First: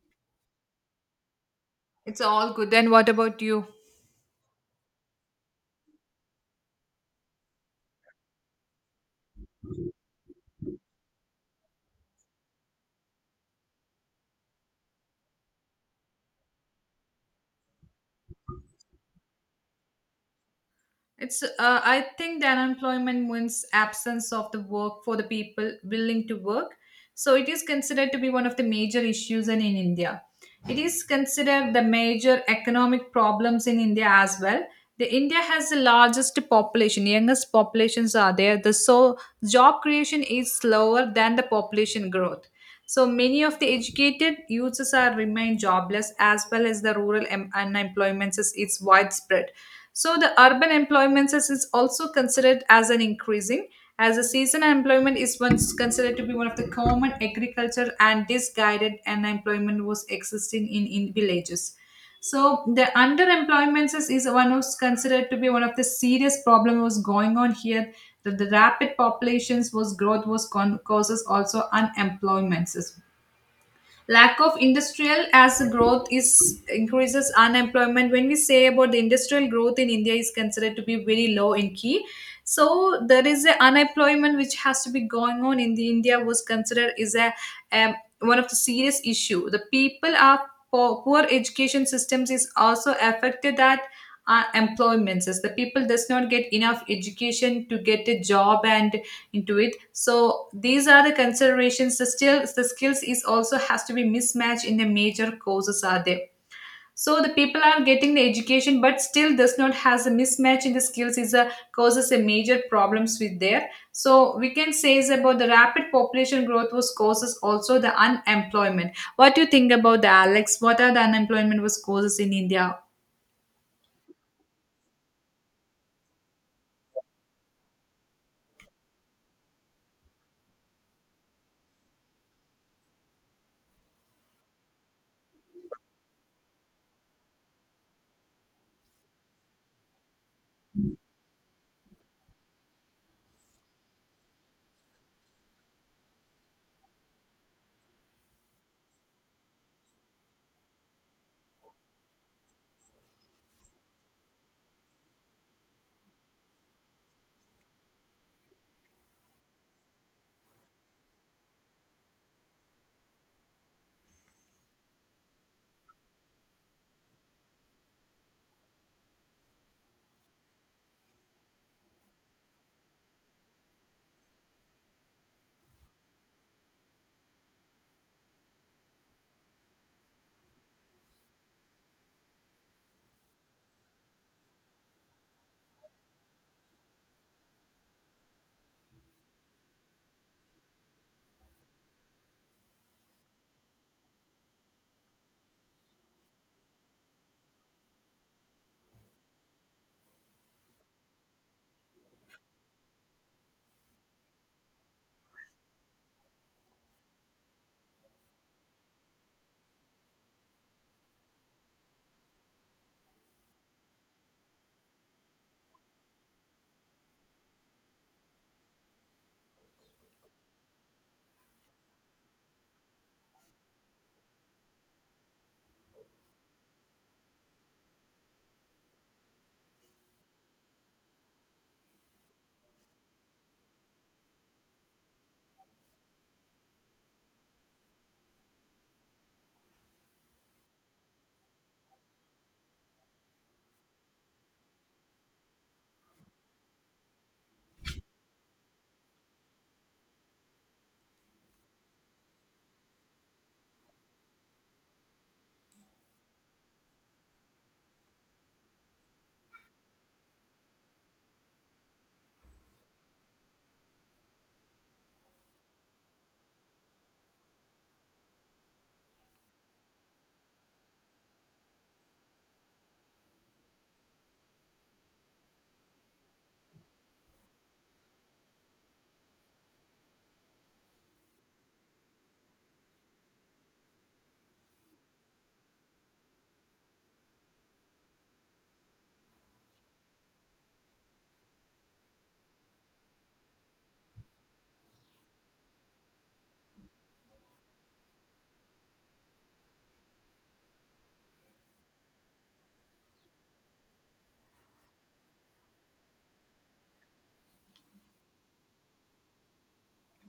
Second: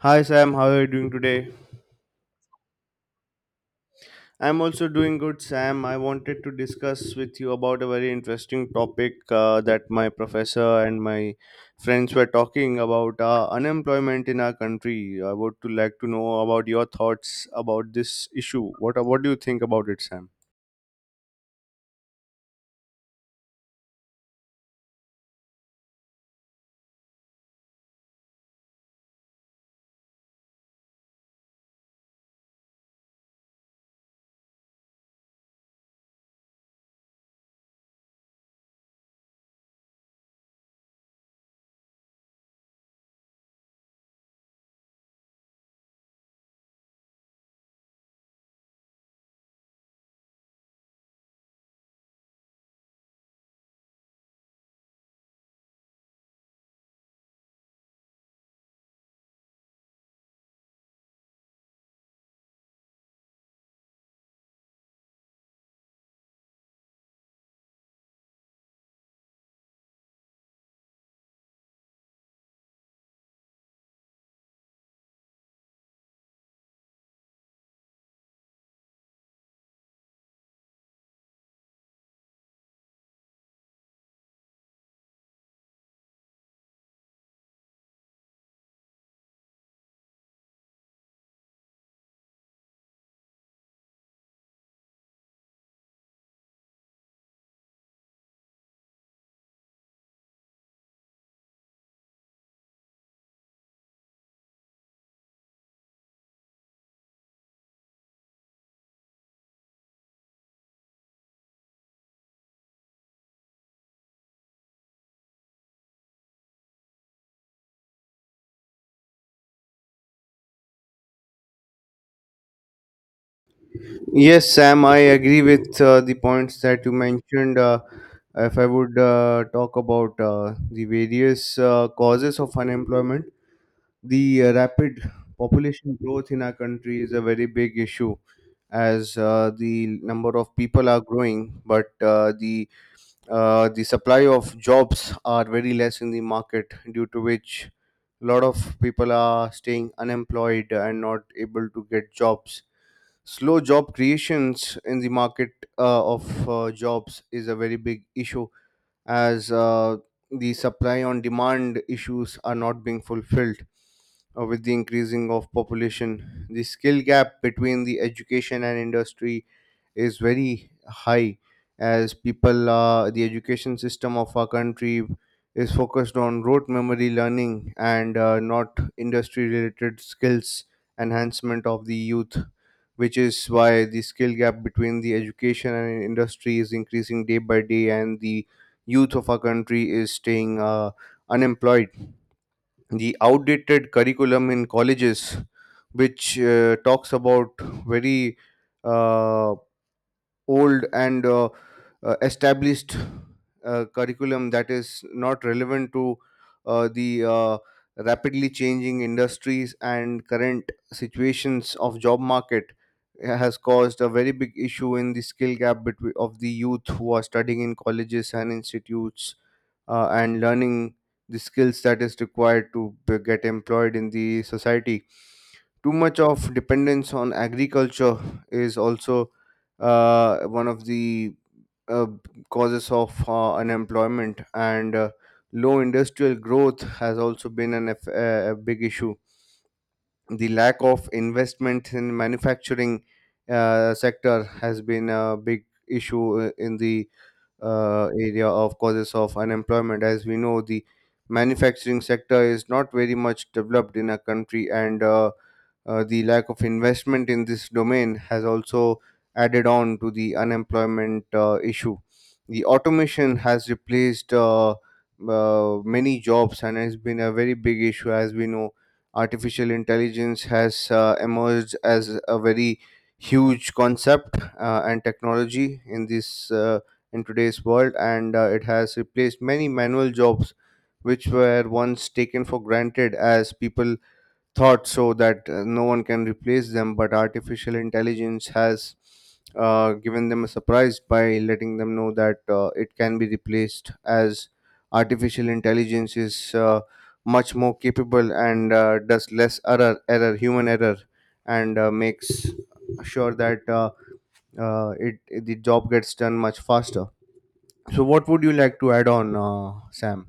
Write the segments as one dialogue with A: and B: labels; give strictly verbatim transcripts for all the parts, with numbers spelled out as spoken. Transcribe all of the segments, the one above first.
A: Hi Sam, how are you doing today?
B: It's all good. Then what about you?
A: I'm also doing good, Sam. I wanted to discuss with you about a very interesting topic uh, that my professor and my friends were talking about, uh, unemployment in our country. I would to like to know about your thoughts about this issue. What what do you think about it, Sam?
B: It's, uh, I think that unemployment means absence of the work for the people willing to work. So it is considered to be one of the major issues and in India. It is considered the major economic problems in India as well. The India has the largest population, youngest populations are there. The so job creation is slower than the population growth. So many of the educated youths are remain jobless as well as the rural em- unemployment is, is widespread, so the urban employment is is also considered as an increasing, as a seasonal employment is once considered to be one of the common agriculture, and disguided unemployment was existing in, in villages. So the underemployment is, is one was considered to be one of the serious problem was going on here. The, the rapid populations was growth was con- causes also unemployments, lack of industrial as growth is increases unemployment. When we say about the industrial growth in india is considered to be very low in key, so there is a unemployment which has to be going on in the india was considered is a um, one of the serious issue the people are poor, poor education systems is also affected that uh, employments is the people does not get enough education to get a job and into it. So these are the considerations, the still the skills is also has to be mismatched in the major courses are there, so the people are getting the education but still does not has a mismatch in the skills is a causes a major problems with there. So we can say is about the rapid population growth was causes also the unemployment. What do you think about the Alex? What are the unemployment was causes in India?
A: Yes, Sam. I agree with uh, the points that you mentioned. Uh, if I would uh, talk about uh, the various uh, causes of unemployment. The uh, rapid population growth in our country is a very big issue, as uh, the number of people are growing, but uh, the uh, the supply of jobs are very less in the market, due to which a lot of people are staying unemployed and not able to get jobs. Slow job creations in the market uh, of uh, jobs is a very big issue, as uh, the supply on demand issues are not being fulfilled uh, with the increasing of population. The skill gap between the education and industry is very high, as people uh, the education system of our country is focused on rote memory learning and uh, not industry related skills enhancement of the youth, which is why the skill gap between the education and industry is increasing day by day, and the youth of our country is staying uh, unemployed. The outdated curriculum in colleges, which uh, talks about very, uh, old and uh, uh, established uh, curriculum that is not relevant to uh, the uh, rapidly changing industries and current situations of job market, uh, has caused a very big issue in the skill gap between of the youth who are studying in colleges and institutes uh, and learning the skills that is required to be- get employed in the society. Too much of dependence on agriculture is also uh, one of the uh, causes of uh, unemployment, and uh, low industrial growth has also been an, eff- a a big issue. The lack of investment in manufacturing uh, sector has been a big issue uh, in the uh, area of causes of unemployment, as we know the manufacturing sector is not very much developed in our country, and uh, uh, the lack of investment in this domain has also added on to the unemployment uh, issue. The automation has replaced uh, uh, many jobs and has been a very big issue. As we know, artificial intelligence has uh, emerged as a very huge concept uh, and technology in this, uh, in today's world, and uh, it has replaced many manual jobs which were once taken for granted, as people thought so that uh, no one can replace them, but artificial intelligence has uh, given them a surprise by letting them know that uh, it can be replaced, as artificial intelligence is uh, much more capable and uh, does less error, error, human error, and uh, makes sure that uh, uh, it the job gets done much faster. So, what would you like to add on, uh, Sam?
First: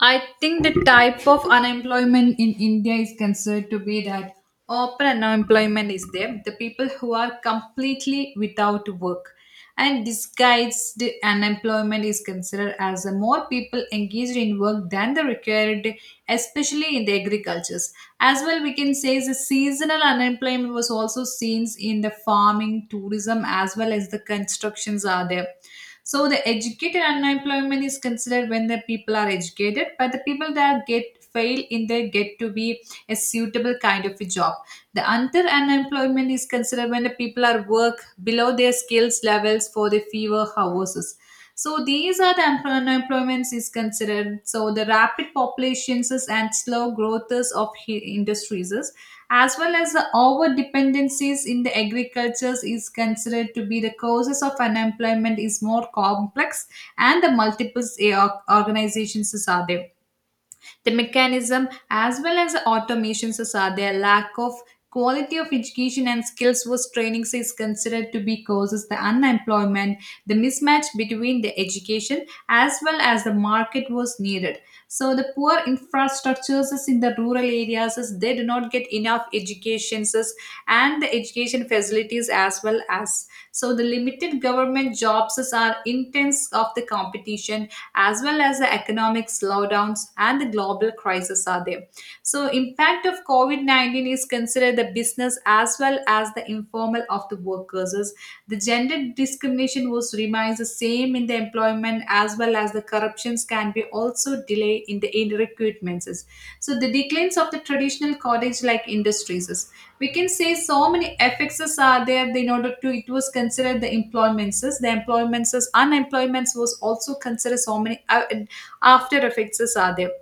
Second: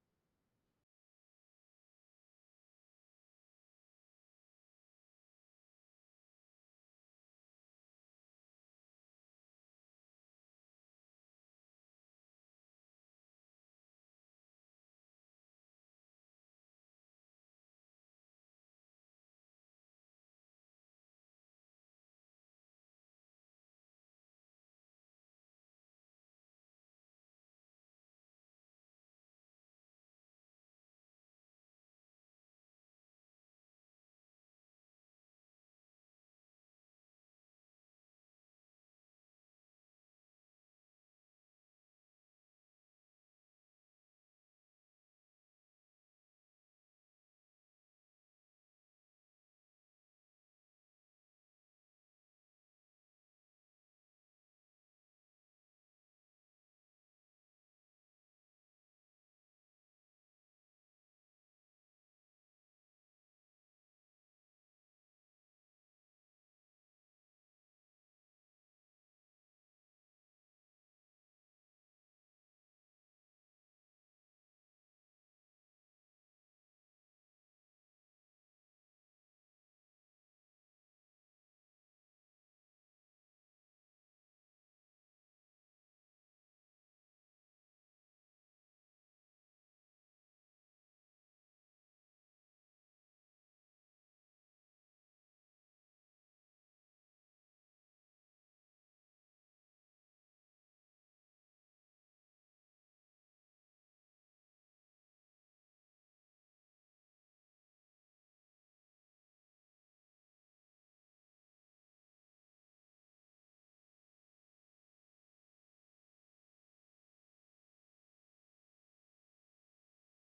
B: I think the type of unemployment in India is considered to be that open unemployment is there, the people who are completely without work. And disguised unemployment is considered as a more people engaged in work than the required, especially in the agricultures. As well, we can say the seasonal unemployment was also seen in the farming, tourism, as well as the constructions are there. So the educated unemployment is considered when the people are educated, but the people that get fail in their get to be a suitable kind of a job. The under unemployment is considered when the people are work below their skills levels for the fewer houses. So these are the unemployments is considered. So the rapid populations and slow growths of he- industries as well as the over dependencies in the agricultures is considered to be the causes of unemployment is more complex, and the multiple eh, or- organizations are there, the mechanism as well as the automations is are there, lack of quality of education and skills was trainings is considered to be causes the unemployment, the mismatch between the education as well as the market was needed. So the poor infrastructures is in the rural areas is they do not get enough educations is and the education facilities as well as, so the limited government jobs is are intense of the competition, as well as the economic slowdowns and the global crisis are there. So impact of COVID nineteen is considered the business as well as the informal of the workers. As, the gender discrimination was remains the same in the employment, as well as the corruptions can be also delay in the in recruitments. As, so the declines of the traditional cottage like industries is- we can say. So many effects is are there in order to it was considered the employments. is- The employments is- unemployments was also considered so many uh, after effects is are there,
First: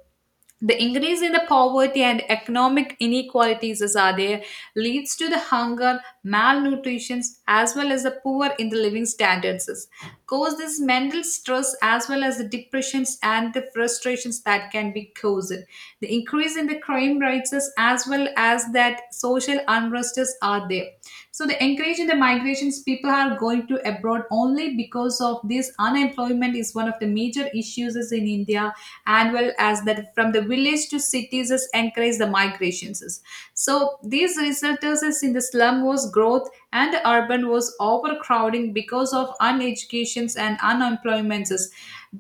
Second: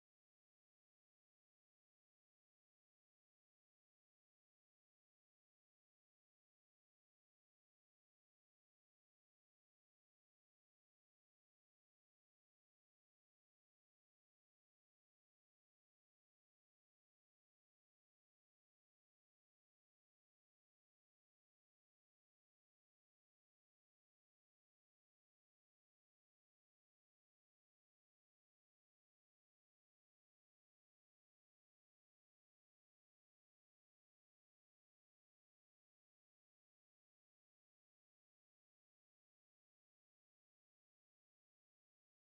B: the increase in the poverty and economic inequalities as are there leads to the hunger malnutrition, as well as the poor in the living standards is, cause this mental stress as well as the depressions and the frustrations that can be caused, the increase in the crime rates is as well as that social unrusts are there. So the increase in the migrations, people are going to abroad only because of this unemployment is one of the major issues is in India, annual as that from the village to cities is encourage the migrations. So these resulters is in the slum was growth and urban was overcrowding because of uneducations and unemployments.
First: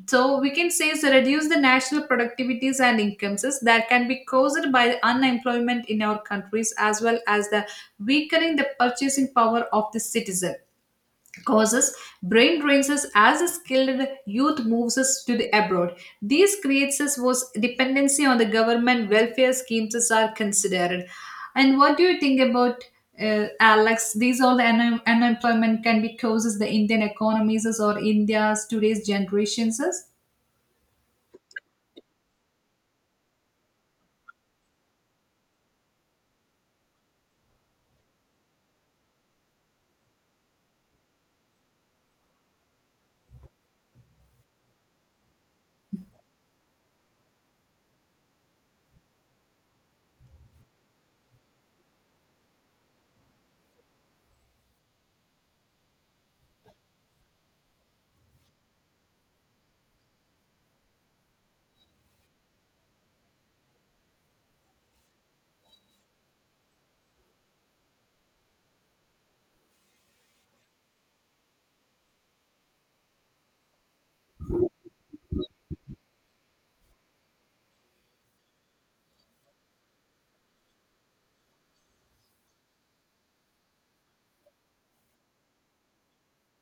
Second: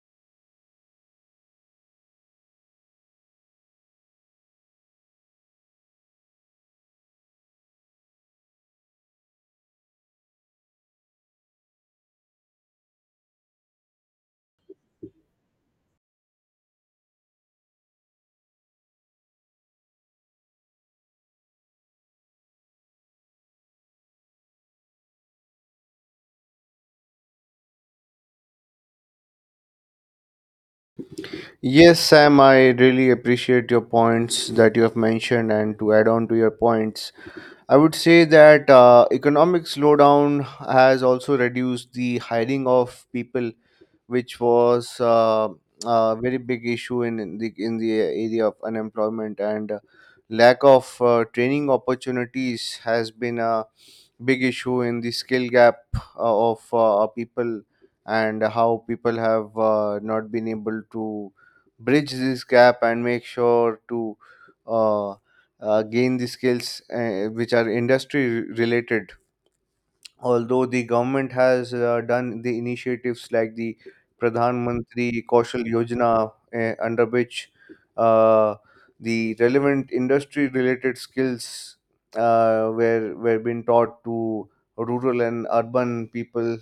B: So we can say is reduce the national productivities and incomes is that can be caused by the unemployment in our countries, as well as the weakening the purchasing power of the citizen, causes brain drains us as a skilled youth moves us to the abroad. These creates us was dependency on the government welfare schemes as are considered. And what do you think about uh, Alex? These all the un- unemployment can be causes the Indian economies as or India's today's generations as?
A: Yes, Sam, I really appreciate your points that you have mentioned. And to add on to your points, I would say that uh, economic slowdown has also reduced the hiring of people, which was uh, a very big issue in, in the in the area of unemployment, and uh, lack of uh, training opportunities has been a big issue in the skill gap uh, of uh, people, and how people have uh, not been able to bridge this gap and make sure to uh, uh, gain the skills uh, which are industry related. Although the government has uh, done the initiatives like the Pradhan Mantri Kaushal Yojana, eh, under which uh, the relevant industry-related skills uh, were were being taught to rural and urban people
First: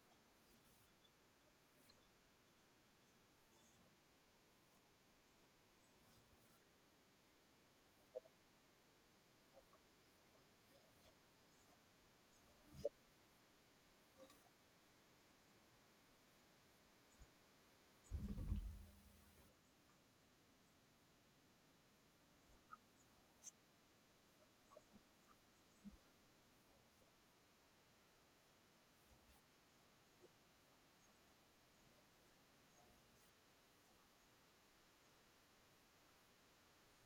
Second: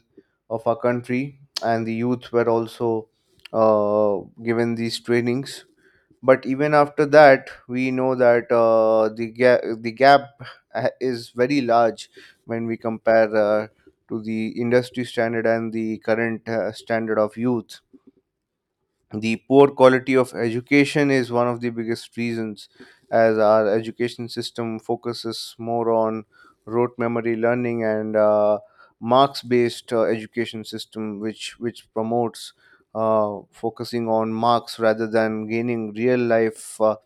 A: of our country, and the youth were also uh, given these trainings. But even after that, we know that uh, the ga- the gap uh, is very large when we compare uh, to the industry standard and the current uh, standard of youth. The poor quality of education is one of the biggest reasons, as our education system focuses more on rote memory learning and uh, marks-based uh, education system, which which promotes uh, focusing on marks rather than gaining real life uh,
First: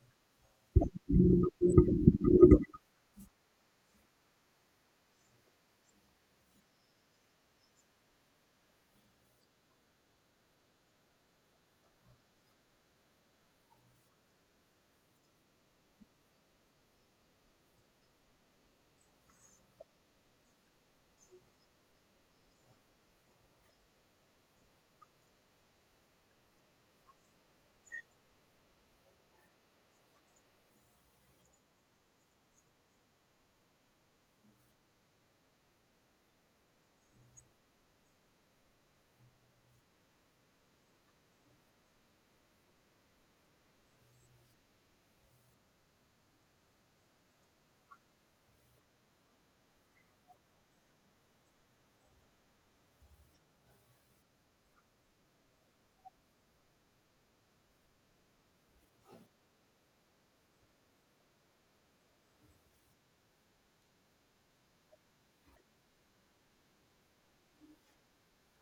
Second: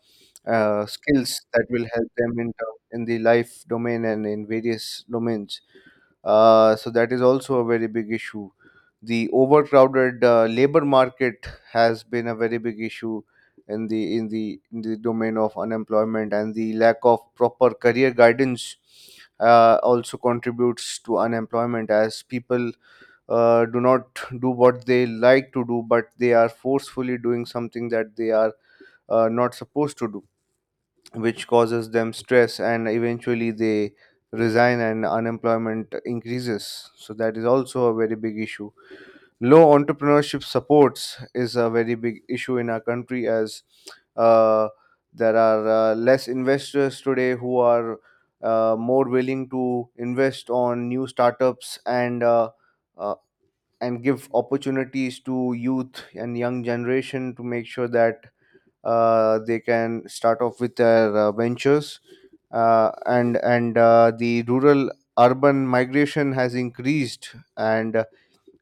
A: uh, skills that will help them in term- in the life domain and in various domains. Uh, so that is also a very big issue. The overcrowded uh, labor market has been a very big issue in the in the in the domain of unemployment, and the lack of proper career guidance uh, also contributes to unemployment, as people uh, do not do what they like to do, but they are forcefully doing something that they are uh, not supposed to do, which causes them stress, and eventually they resign and unemployment increases. So that is also a very big issue. Low entrepreneurship supports is a very big issue in our country, as uh, there are uh, less investors today who are uh, more willing to invest on new startups, and uh, uh, and give opportunities to youth and young generation to make sure that uh, they can start off with their uh, ventures, uh, and and uh, the rural urban migration has increased, and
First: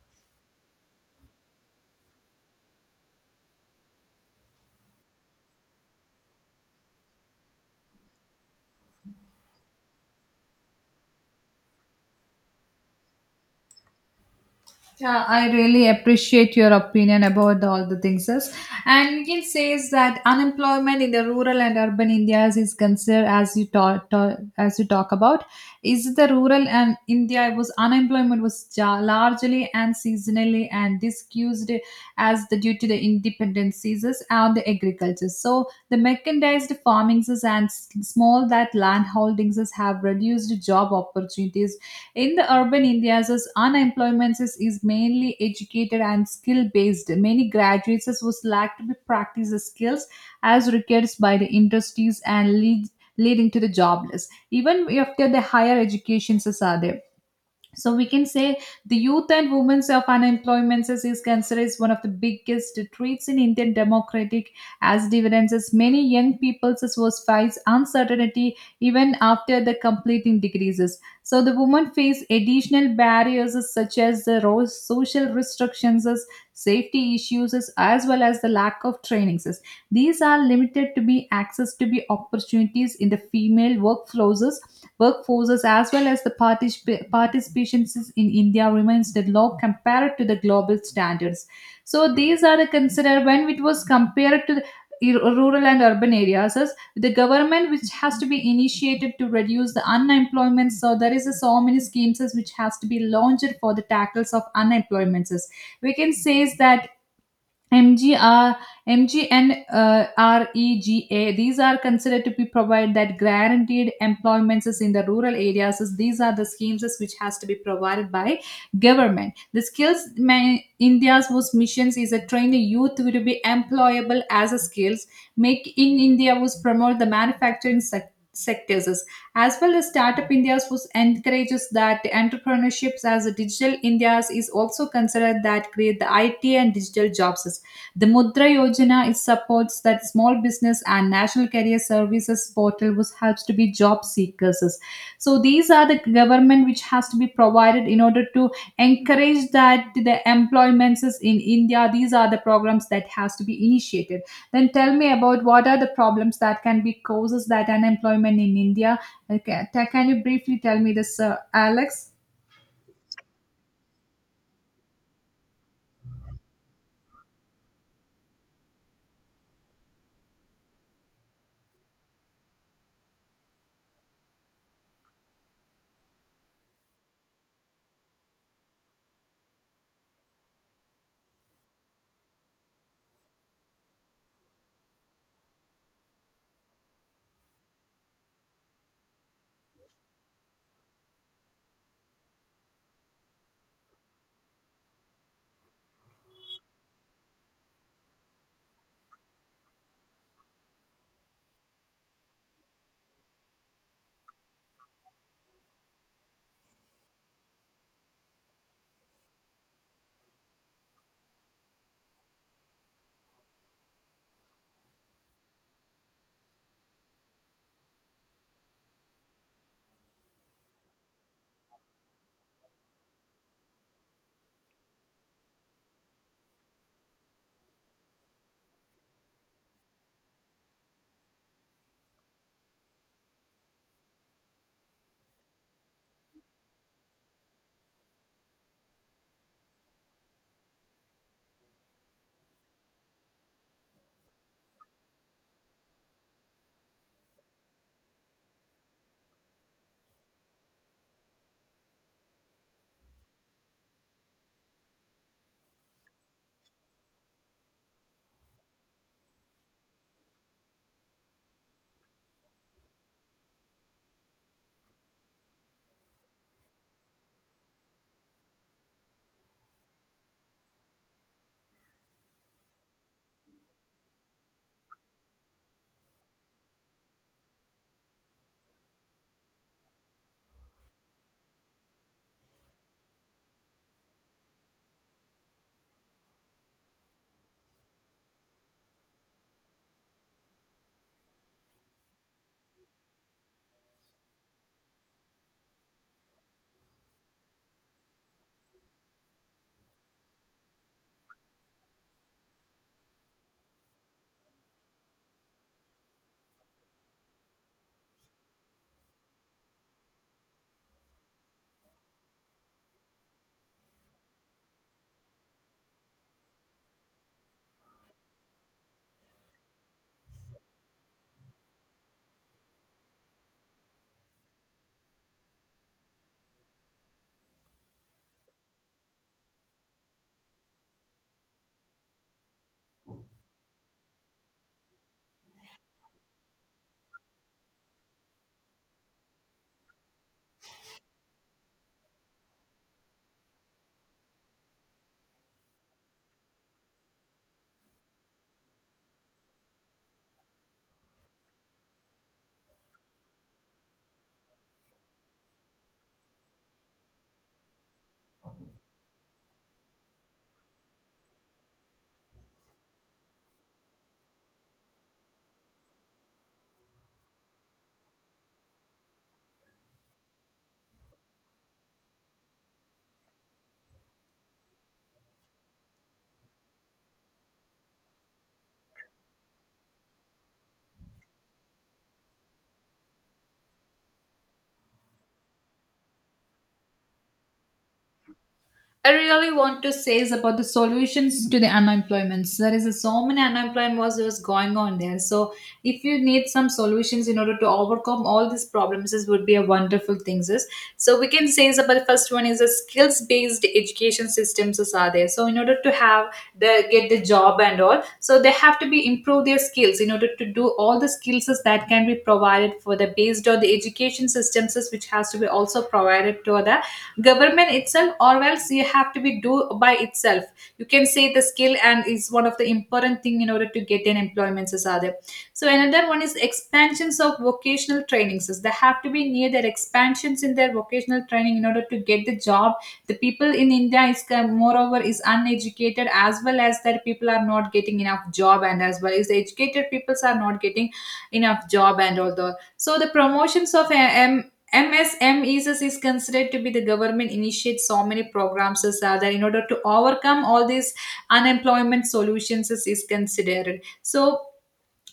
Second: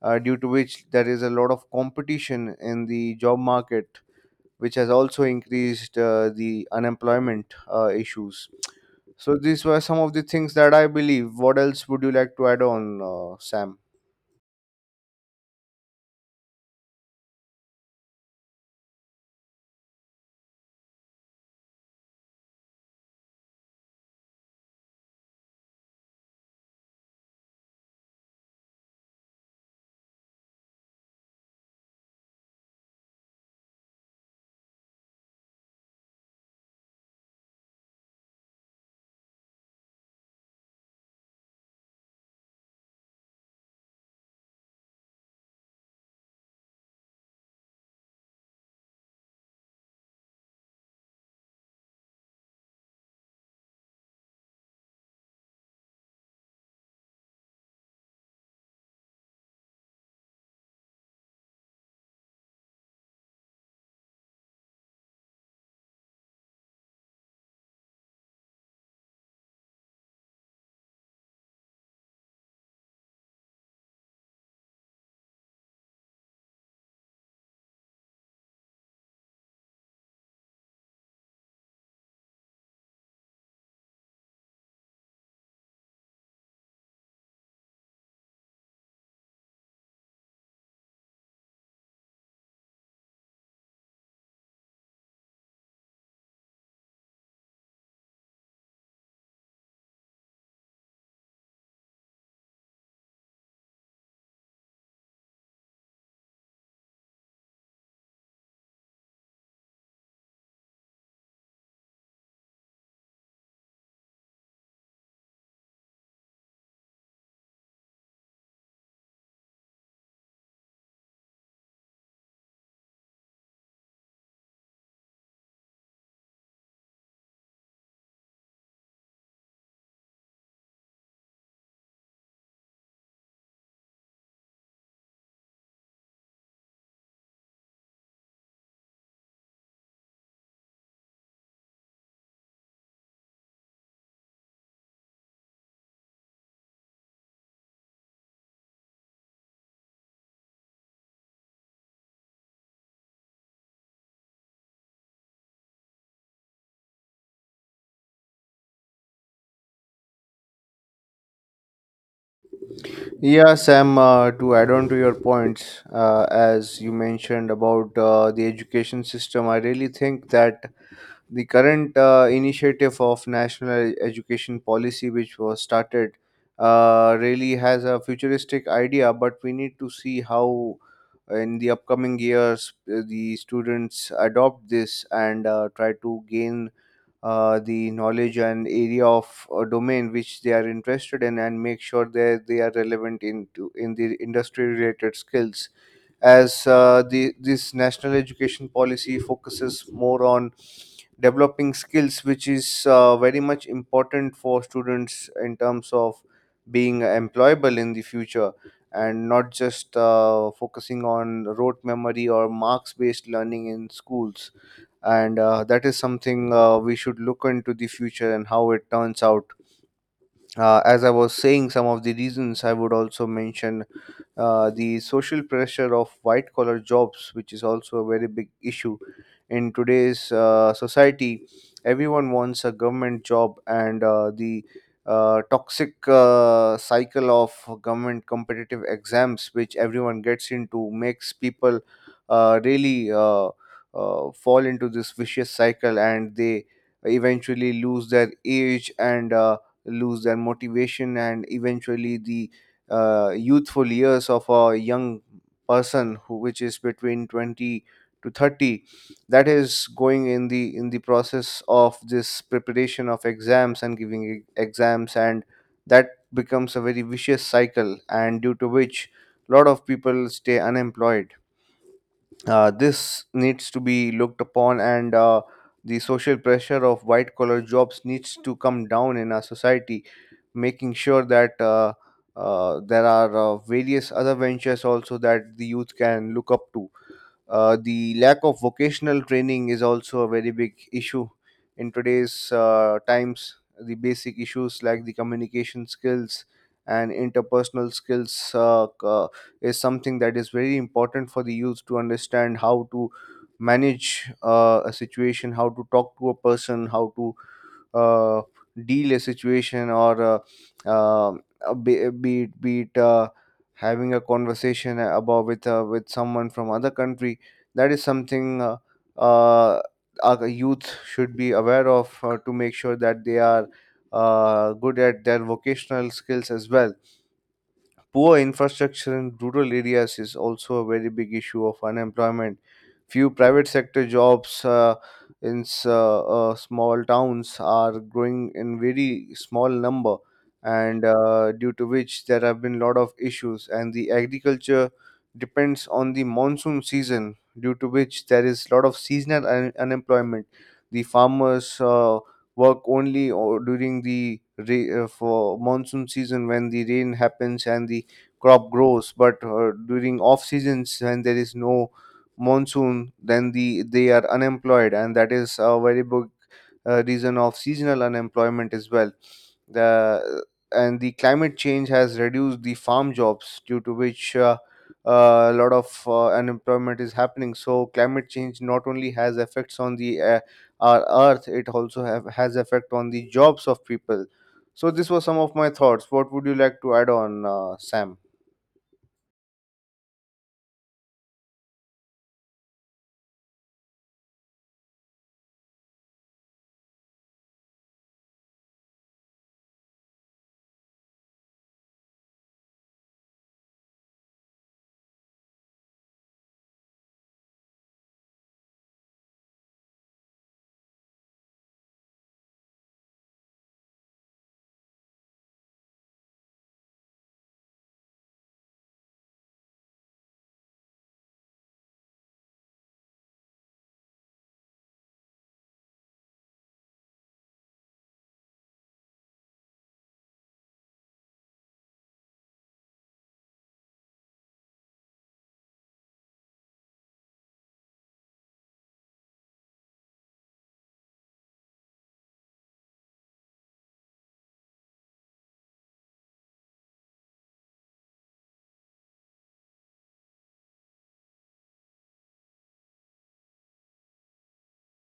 A: uh, due to which there is a lot of competition in the job market, which has also increased uh, the unemployment uh, issues. So these were some of the things that I believe. What else would you like to add on, uh, Sam?
B: Yeah, I really appreciate your opinion about all the things. Yes. And we can say is that unemployment in the rural and urban Indias is considered as you talk, talk as you talk about is the rural and India was unemployment was ja- largely and seasonally and discussed as the due to the independent seasons and the agriculture. So the mechanized farmings and s- small that land holdings have reduced job opportunities in the urban Indias, as unemployment is, is mainly educated and skill based. Many graduates as was lack to be practice the skills as required by the industries and lead, leading to the jobless. Even after the higher educations as are there, so we can say the youth and women's of unemployment is, is considered as one of the biggest threats in Indian democratic as dividends, as many young people as was face uncertainty even after the completing degrees. So the women face additional barriers as such as the ro- social restrictions, as safety issues, as as well as the lack of trainings as. These are limited to be access to be opportunities in the female workflows workforces as well as the particip- participations in India remains the low compared to the global standards. So these are the considered when it was compared to the ir- rural and urban areas is the government which has to be initiated to reduce the unemployment. So there is a, so many schemes is which has to be launched for the tackles of unemployment is. We can say is that MGR, MGNREGA, these are considered to be provide that guaranteed employments is in the rural areas is. These are the schemes is which has to be provided by government. The skills ma- India's was missions is a train youth will be employable as a skills. Make in India was promote the manufacturing sector. Sectors is, as well as Startup India's was encourages that entrepreneurships, as a digital India's is also considered that create the I T and digital jobs is. The Mudra Yojana is supports that small business and National Career Services portal which helps to be job seekers. So these are the government which has to be provided in order to encourage that the employments is in India. These are the programs that has to be initiated. Then tell me about what are the problems that can be causes that unemployment in India. Okay, ta- can you briefly tell me this, uh, Alex?
A: Yeah, Sam, uh, to add on to your points, uh, as you mentioned about uh, the education system, I really think that the current uh, initiative of national education policy, which was started, uh, really has a futuristic idea, but we need to see how in the upcoming years uh, the students adopt this and uh, try to gain uh, the knowledge and area of a domain which they are interested in, and make sure that they are relevant into in the industry related skills, as uh, the this national education policy focuses more on developing skills, which is uh, very much important for students in terms of being employable in the future, and not just uh, focusing on rote memory or marks based learning in schools. And uh, that is something uh, we should look into the future and how it turns out. Uh, as I was saying, some of the reasons I would also mention, uh, the social pressure of white collar jobs, which is also a very big issue in today's uh, society. Everyone wants a government job, and uh, the uh, toxic uh, cycle of government competitive exams, which everyone gets into, makes people uh, really uh, uh, fall into this vicious cycle, and they eventually lose their age and uh, lose their motivation, and eventually the uh, youthful years of a young person who which is between twenty to thirty, that is going in the in the process of this preparation of exams and giving e- exams, and that becomes a very vicious cycle, and due to which a lot of people stay unemployed. Uh, this needs to be looked upon, and uh, the social pressure of white collar jobs needs to come down in our society, making sure that uh, uh, there are uh, various other ventures also that the youth can look up to. Uh, the lack of vocational training is also a very big issue in today's uh, times. The basic issues like the communication skills and interpersonal skills uh, c- uh, is something that is very important for the youth to understand, how to manage uh, a situation, how to talk to a person, how to uh, deal a situation, or uh, uh, uh, be, be it be it uh, having a conversation about with uh, with someone from other country. That is something uh, uh, our youth should be aware of, uh, to make sure that they are uh, good at their vocational skills as well. Poor infrastructure in rural areas is also a very big issue of unemployment. Few private sector jobs uh, in s- uh, uh, small towns are growing in very small number, and uh, due to which there have been lot of issues. And the agriculture depends on the monsoon season, due to which there is lot of seasonal un- unemployment. The farmers uh, work only or during the ra- uh, for monsoon season when the rain happens and the crop grows, but uh, during off seasons when there is no monsoon, then the they are unemployed, and that is a very big uh, reason of seasonal unemployment as well. The and the climate change has reduced the farm jobs, due to which uh, uh, a lot of uh, unemployment is happening. So climate change not only has effects on the uh, our earth, it also have, has effect on the jobs of people. So this was some of my thoughts. What would you like to add on, uh, Sam?
B: I really want to say is about the solutions to the unemployments. There is a, so many unemployment was, was going on there. So if you need some solutions in order to overcome all these problems, this would be a wonderful thing is. So we can say is about, the first one is a skills based education systems is are there. So in order to have the get the job and all, so they have to be improve their skills in order to do all the skills is that can be provided for the based on the education systems is which has to be also provided to the government itself or else you have to be do by itself. You can say the skill and is one of the important thing in order to get an employment as other. So another one is expansions of vocational trainings. So they have to be near their expansions in their vocational training in order to get the job. The people in India is uh, moreover is uneducated as well as their people are not getting enough job and as well as the educated peoples are not getting enough job and all. The so the promotions of uh, em- M S M E s is considered to be the government initiates so many programs as uh, that in order to overcome all these unemployment solutions is, is considered. So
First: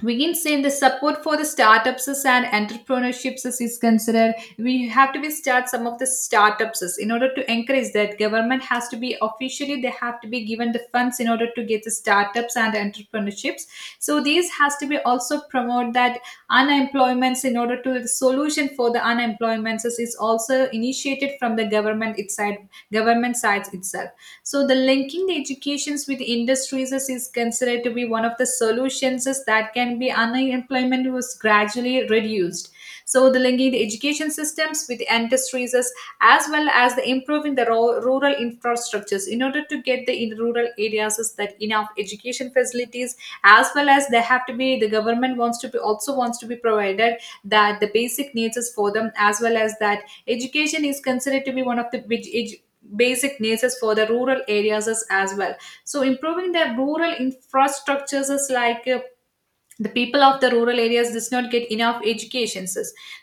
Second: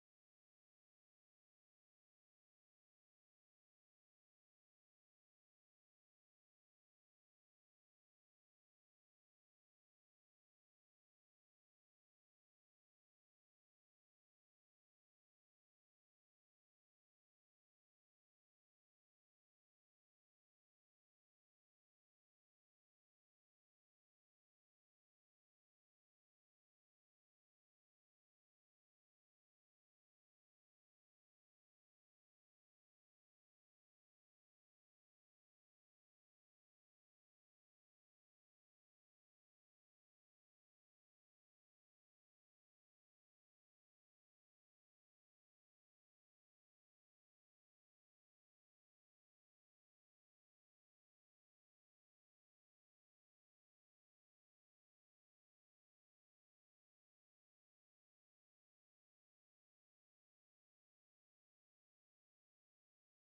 B: we can say the support for the startups and entrepreneurships is considered. We have to be start some of the startups in order to encourage that government has to be officially they have to be given the funds in order to get the startups and entrepreneurships. So these has to be also promote that unemployments in order to the solution for the unemployments is also initiated from the government itself, government sides itself. So the linking the educations with industries is, is considered to be one of the solutions is that can be unemployment was gradually reduced. So the linking the education systems with industries is, as well as the improving the ro- rural infrastructures in order to get the in rural areas is that enough education facilities, as well as they have to be the government wants to be also wants to be provided that the basic needs is for them, as well as that education is considered to be one of the big basic needs for the rural areas is as well. So improving the rural infrastructures is like uh, the people of the rural areas does not get enough educations.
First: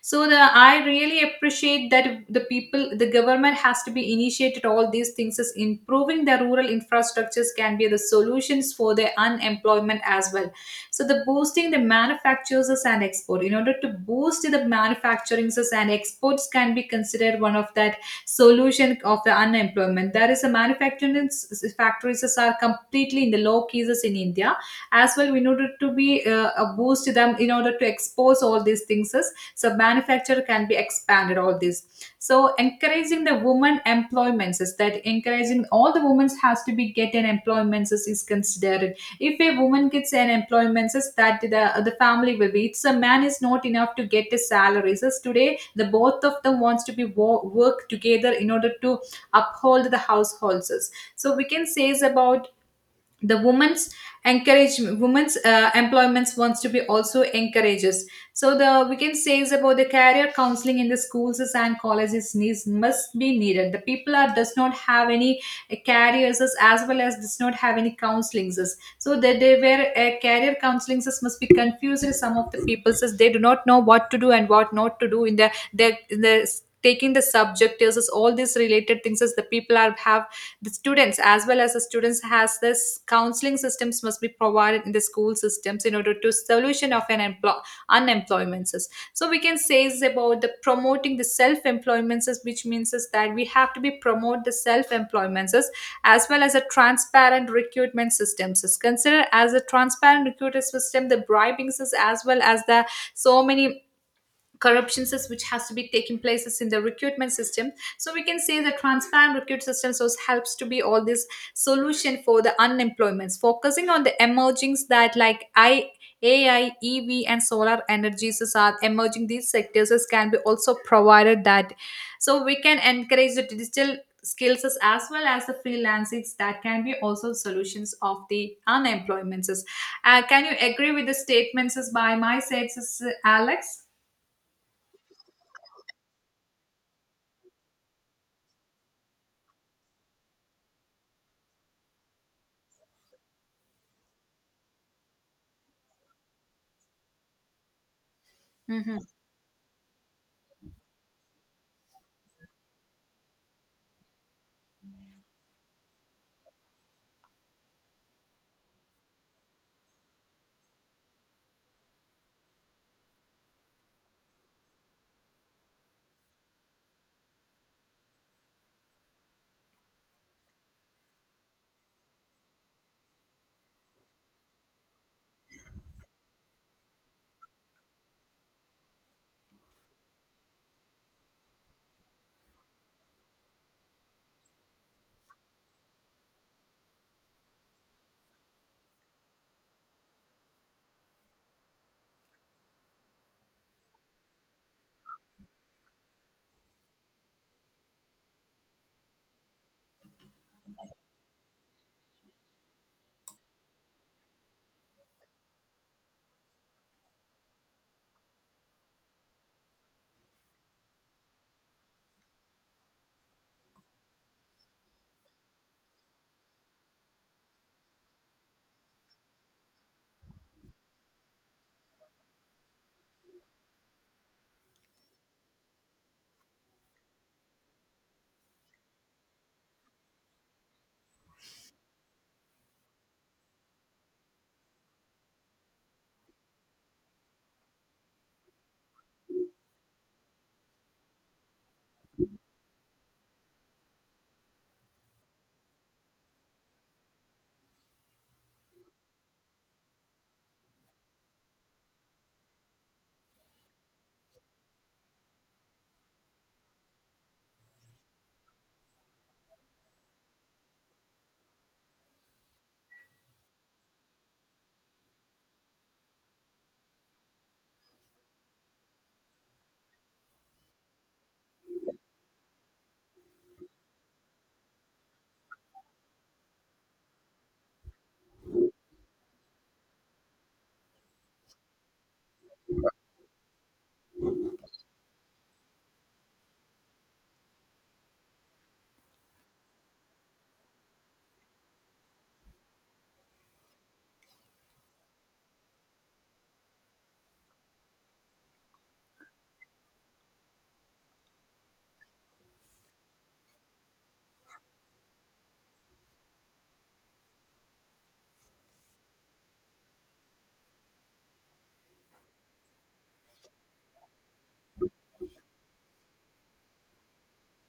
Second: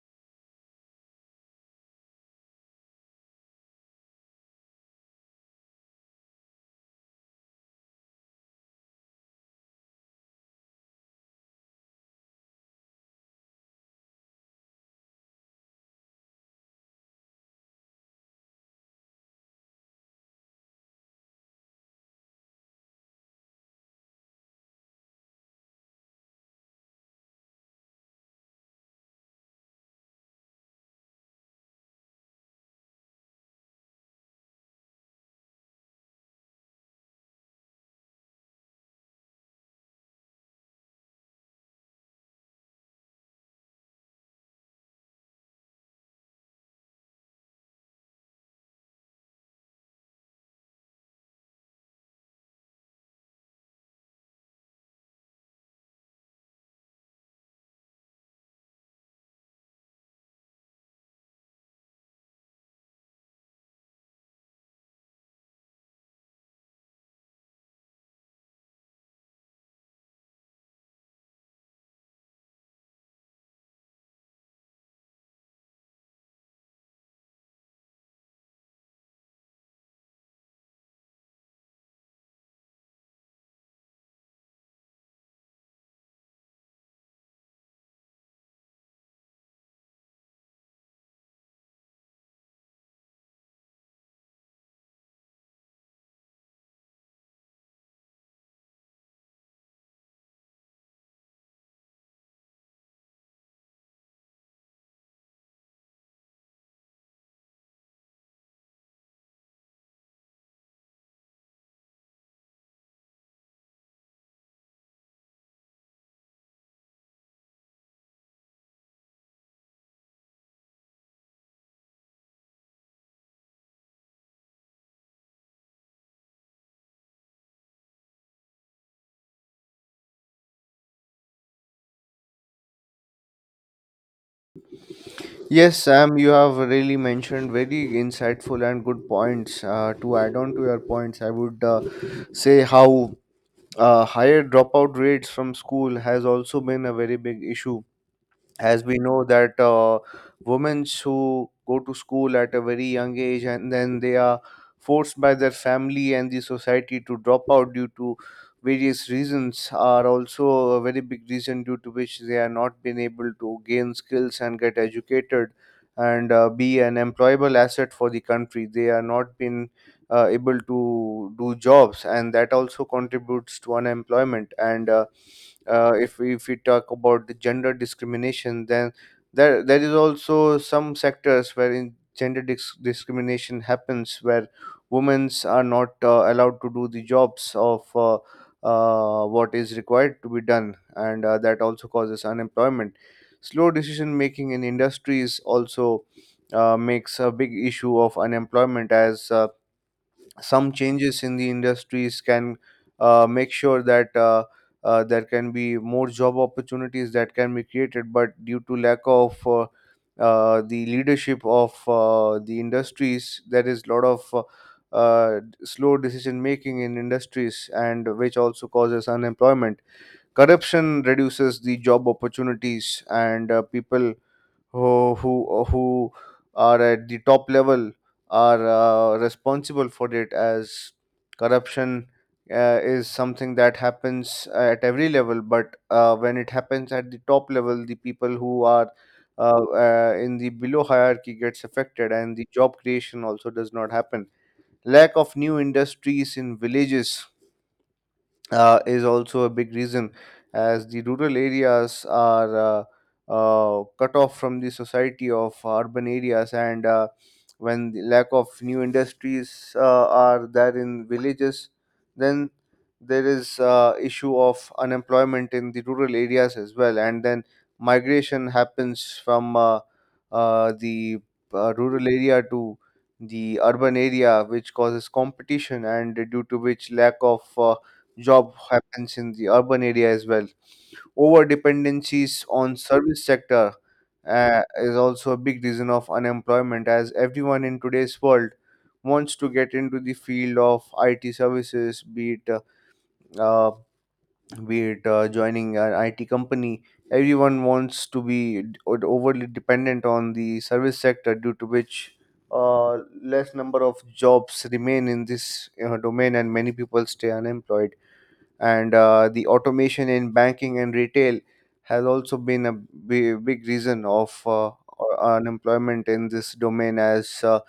B: So the I really appreciate that the people the government has to be initiated all these things is improving the rural infrastructures can be the solutions for the unemployment as well. So the boosting the manufacturers and export in order to boost the manufacturing and exports can be considered one of that solution of the unemployment, that is the manufacturing s- s- factories are completely in the low cases in India, as well in order to be uh, uh, boost them in order to expose all these things as- so manufacture can be expanded all this. So encouraging the women employments is that encouraging all the women has to be get an employments is, is considered. If a woman gets an employments is that the the family will be it's a man is not enough to get a salary, so today the both of them wants to be wo- work together in order to uphold the households. So we can say is about the women's, encourage women's uh, employments wants to be also encourages. So the we can say is about the career counseling in the schools and colleges needs must be needed, the people are does not have any uh, careers, as well as does not have any counselings, so that they were uh, career counselings must be confused. Some of the people says they do not know what to do and what not to do in the the, in the taking the subject is all these related things as the people are have the students, as well as the students has this counseling systems must be provided in the school systems in order to solution of an empl- unemployments. So we can say is about the promoting the self-employments, which means is that we have to be promote the self-employments, as well as a transparent recruitment systems is considered. As a transparent recruiter system, the bribings is as well as the so many corruptions is which has to be taking places in the recruitment system. So we can say the transparent recruit system so helps to be all this solution for the unemployments, focusing on the emergings that like I A I, E V and solar energies is are emerging. These sectors is can be also provided that. So we can encourage the digital skills as as well as the freelancings that can be also solutions of the unemployments. Uh, can you agree with the statements as by my sides, Alex?
A: Yes, Sam, you have really mentioned very insightful and good points. Uh, to add on to your points, I would uh, say how uh, higher dropout rates from school has also been a very big issue. As we
B: Mhm.
A: know that uh, women who go to school at a very young age and then they are forced by their family and the society to drop out due to various reasons are also a very big reason due to which they are not been able to gain skills and get educated and uh, be an employable asset for the country. They are not been uh, able to do jobs, and that also contributes to unemployment. And uh, uh, if we, if we talk about the gender discrimination, then there there is also some sectors wherein gender dis- discrimination happens where women are not uh, allowed to do the jobs of uh, uh, what is required to be done, and uh, that also causes unemployment. Slow decision making in industries also uh, makes a big issue of unemployment, as uh, some changes in the industries can uh, make sure that uh, uh, there can be more job opportunities that can be created, but due to lack of uh, uh, the leadership of uh, the industries, there is a lot of uh, uh, slow decision making in industries, and which also causes unemployment. Corruption reduces the job opportunities, and uh, people who who uh, who are at the top level are uh, responsible for it, as corruption uh, is something that happens uh, at every level. But uh, when it happens at the top level, the people who are uh, uh, in the below hierarchy gets affected, and the job creation also does not happen. Lack of new industries in villages uh, is also a big reason, as the rural areas are uh, uh, cut off from the society of urban areas. And uh, when the lack of new industries uh, are there in villages, then there is uh, issue of unemployment in the rural areas as well. And then migration happens from uh, uh, the uh, rural area to the urban area, which causes competition, and due to which lack of uh, job happens in the urban area as well. Over dependencies on service sector uh, is also a big reason of unemployment, as everyone in today's world wants to get into the field of I T services, be it uh, uh, be it uh, joining an I T company. Everyone wants to be d- overly dependent on the service sector, due to which uh, less number of jobs remain in this uh, domain, and many people stay unemployed. And uh, the automation in banking and retail has also been a b- big reason of uh, unemployment in this domain, as uh,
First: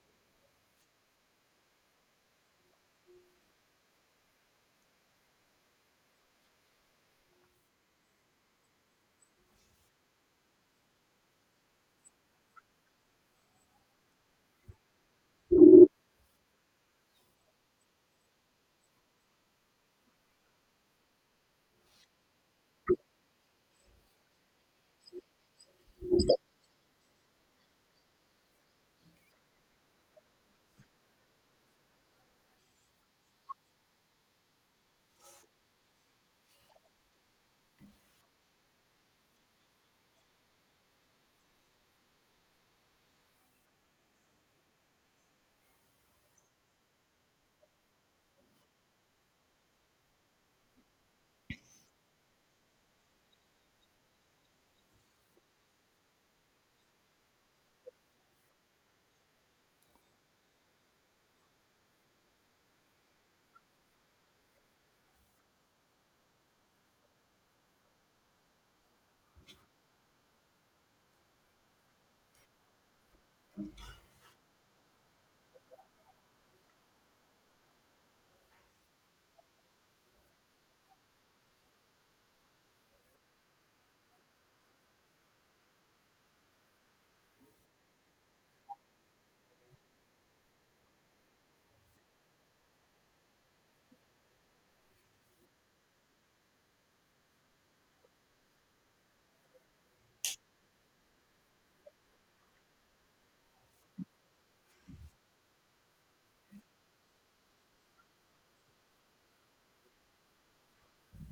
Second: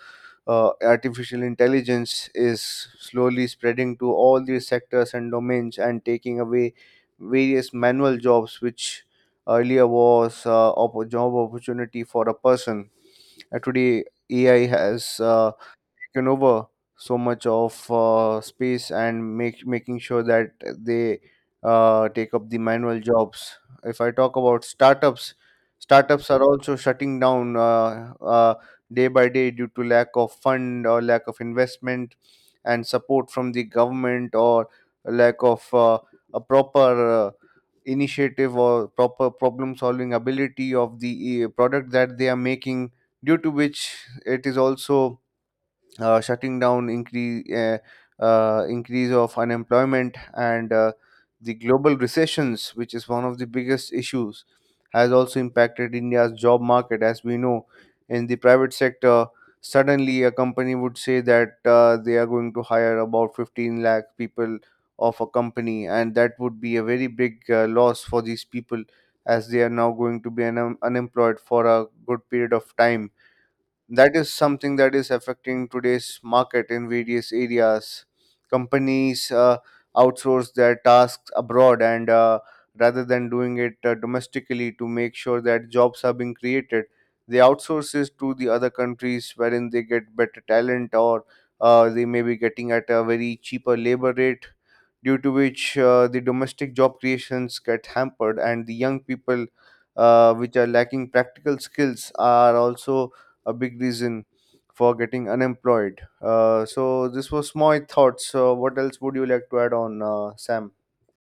A: uh, artificial intelligence is slowly spreading to all these sectors and domains and taking away various manual jobs, which earlier was uh, a job opportunity for a person. Uh, today, A I has uh, taken over so much of uh, space and make making sure that they uh, take up the manual jobs. If I talk about startups, startups are also shutting down uh, uh, day by day due to lack of fund or lack of investment and support from the government, or lack of uh, a proper uh, initiative, or proper problem solving ability of the uh, product that they are making, due to which it is also uh, shutting down. Increase uh, uh, increase of unemployment. And uh, the global recessions, which is one of the biggest issues, has also impacted india's job market. As we know, in the private sector, suddenly a company would say that uh, they are going to hire about fifteen lakh people of a company, and that would be a very big uh, loss for these people, as they are now going to be un- unemployed for a good period of time. That is something that is affecting today's market in various areas. Companies uh, outsource their tasks abroad, and uh, rather than doing it uh, domestically to make sure that jobs are being created, they outsource it to the other countries wherein they get better talent, or uh, they may be getting at a very cheaper labor rate, due to which uh, the domestic job creations get hampered. And the young people uh, which are lacking practical skills are also a big reason for getting unemployed. Uh, so this was my thoughts. So what else would you like to add on, uh, Sam?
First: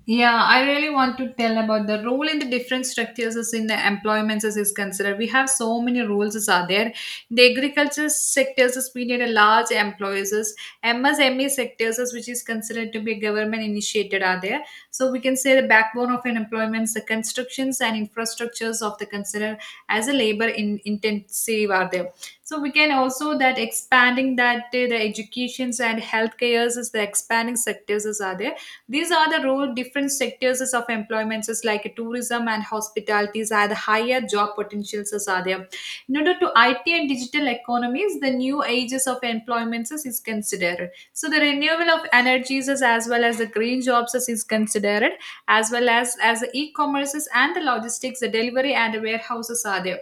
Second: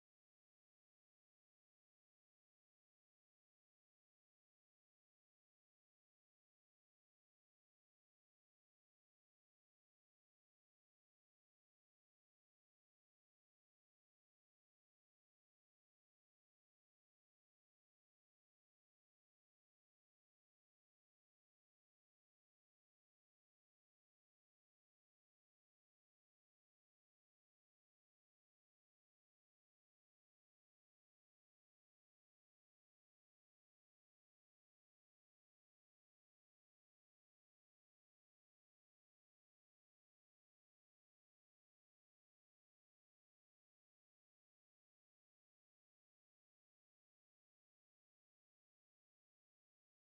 B: Yeah, I really want to tell about the role in the different structures as in the employments as is considered. We have so many roles as are there. The agriculture sectors as we need a large employers as M S M E sectors as which is considered to be government initiated are there. So we can say the backbone of an employment, the constructions and infrastructures of the consider as a labor in, intensive are there. So we can also that expanding that uh, the educations and healthcares is the expanding sectors as are there. These are the role different sectors of employments is like tourism and hospitalities are the higher job potentials as are there. In order to I T and digital economies, the new ages of employments is is considered. So the renewable of energies is as well as the green jobs is is considered, as well as as the e-commerces and the logistics, the delivery and the warehouses are there.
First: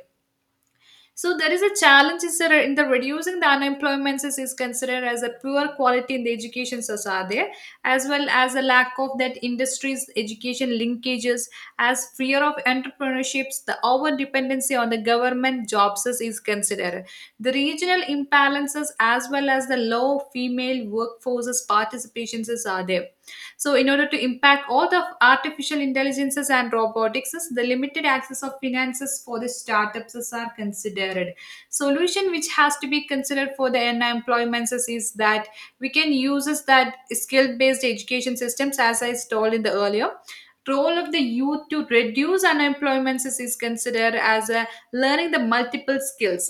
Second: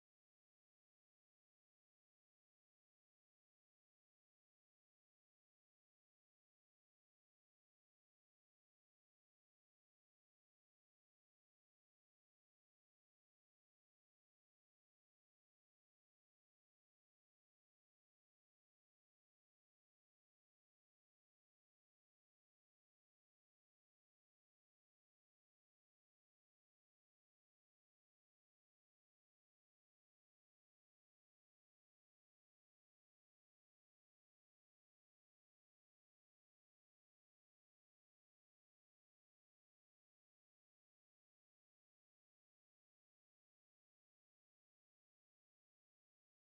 B: So there is a challenge is there in the reducing the unemployment is, is considered as a poor quality in the education society, as well as a lack of that industries education linkages as fear of entrepreneurships, the over dependency on the government jobs is is considered, the regional imbalances as well as the low female workforces participations is are there. So, in order to impact all the artificial intelligences and robotics, the limited access of finances for the startups is- are considered. Solution which has to be considered for the unemployment is is that we can use is that skill-based education systems, as I told in the earlier. Role of the youth to reduce unemployment is is considered as a learning the multiple skills,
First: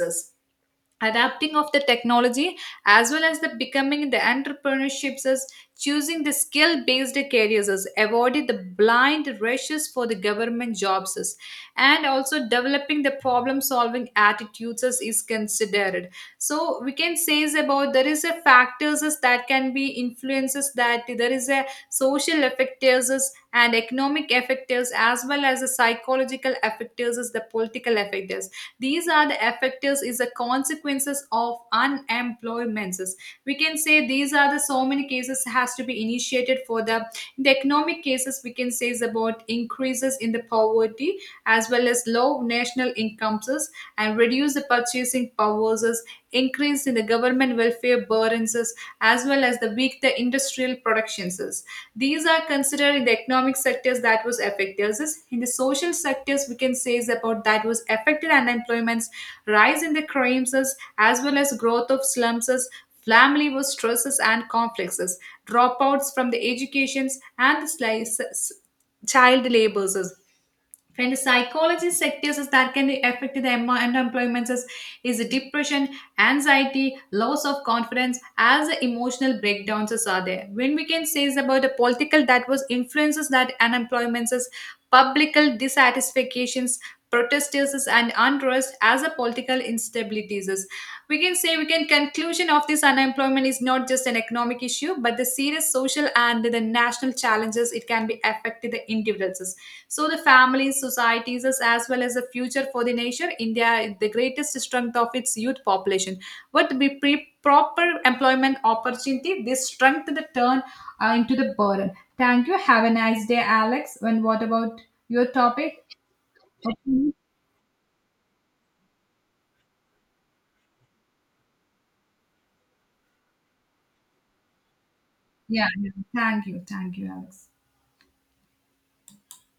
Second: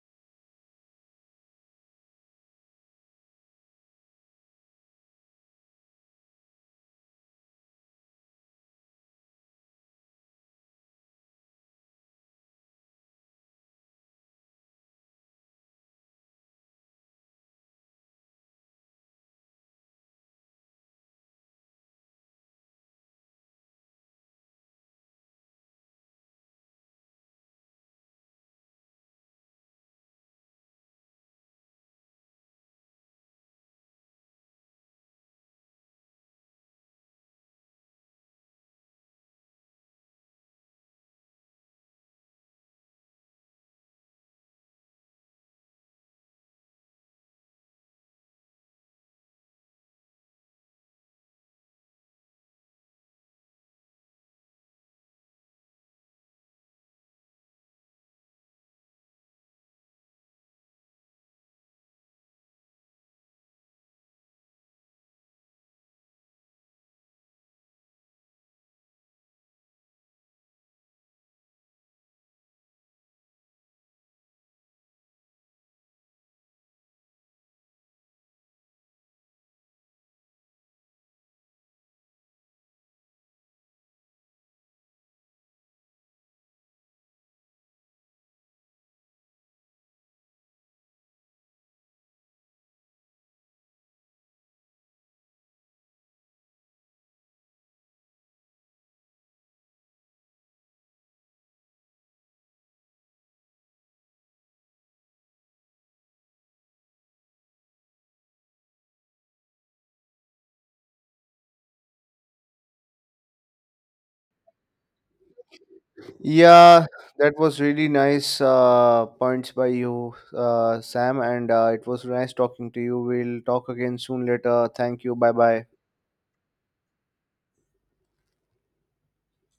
B: adapting of the technology, as well as the becoming the entrepreneurships as choosing the skill based careers as avoiding the blind rushes for the government jobs as, and also developing the problem solving attitudes as is considered. So we can say is about there is a factors as that can be influences that there is a social effectors as and economic effectors as well as the psychological effectors as the political effectors. These are the effectors is the consequences of unemployments. We can say these are the so many cases has to be initiated for the in the economic cases we can say is about increases in the poverty, as well as low national incomes and reduce the purchasing powers, increase in the government welfare burdens, as well as the weak the industrial productions. These are considered in the economic sectors that was affected. this- In the social sectors, we can say is about that was affected unemployments, rise in the crimes as well as growth of slums, family was stresses and conflicts, dropouts from the educations and the slices, child labors, and the psychology sectors is that can affect the em- unemployment is, is depression, anxiety, loss of confidence, as the emotional breakdowns is are there. When we can say is about the political that was influences that unemployment is publical dissatisfactions, protesters and unrest as a political instabilities is. We can say we can conclusion of this unemployment is not just an economic issue, but the serious social and the national challenges it can be affected the individuals, so the families, societies, as as well as the future for the nation. India is the greatest strength of its youth population. But with pre- proper employment opportunity, this strength the turn uh, into the burden. Thank you. Have a nice day, Alex. And what about your topic?
A: Yeah,
B: Okay.
A: that was really nice uh, points by you, uh, Sam, and uh, it was nice talking to you. We'll talk again soon later. Thank you. Bye
B: Yeah,
A: bye
B: yeah. Thank you. Thank you, Alex.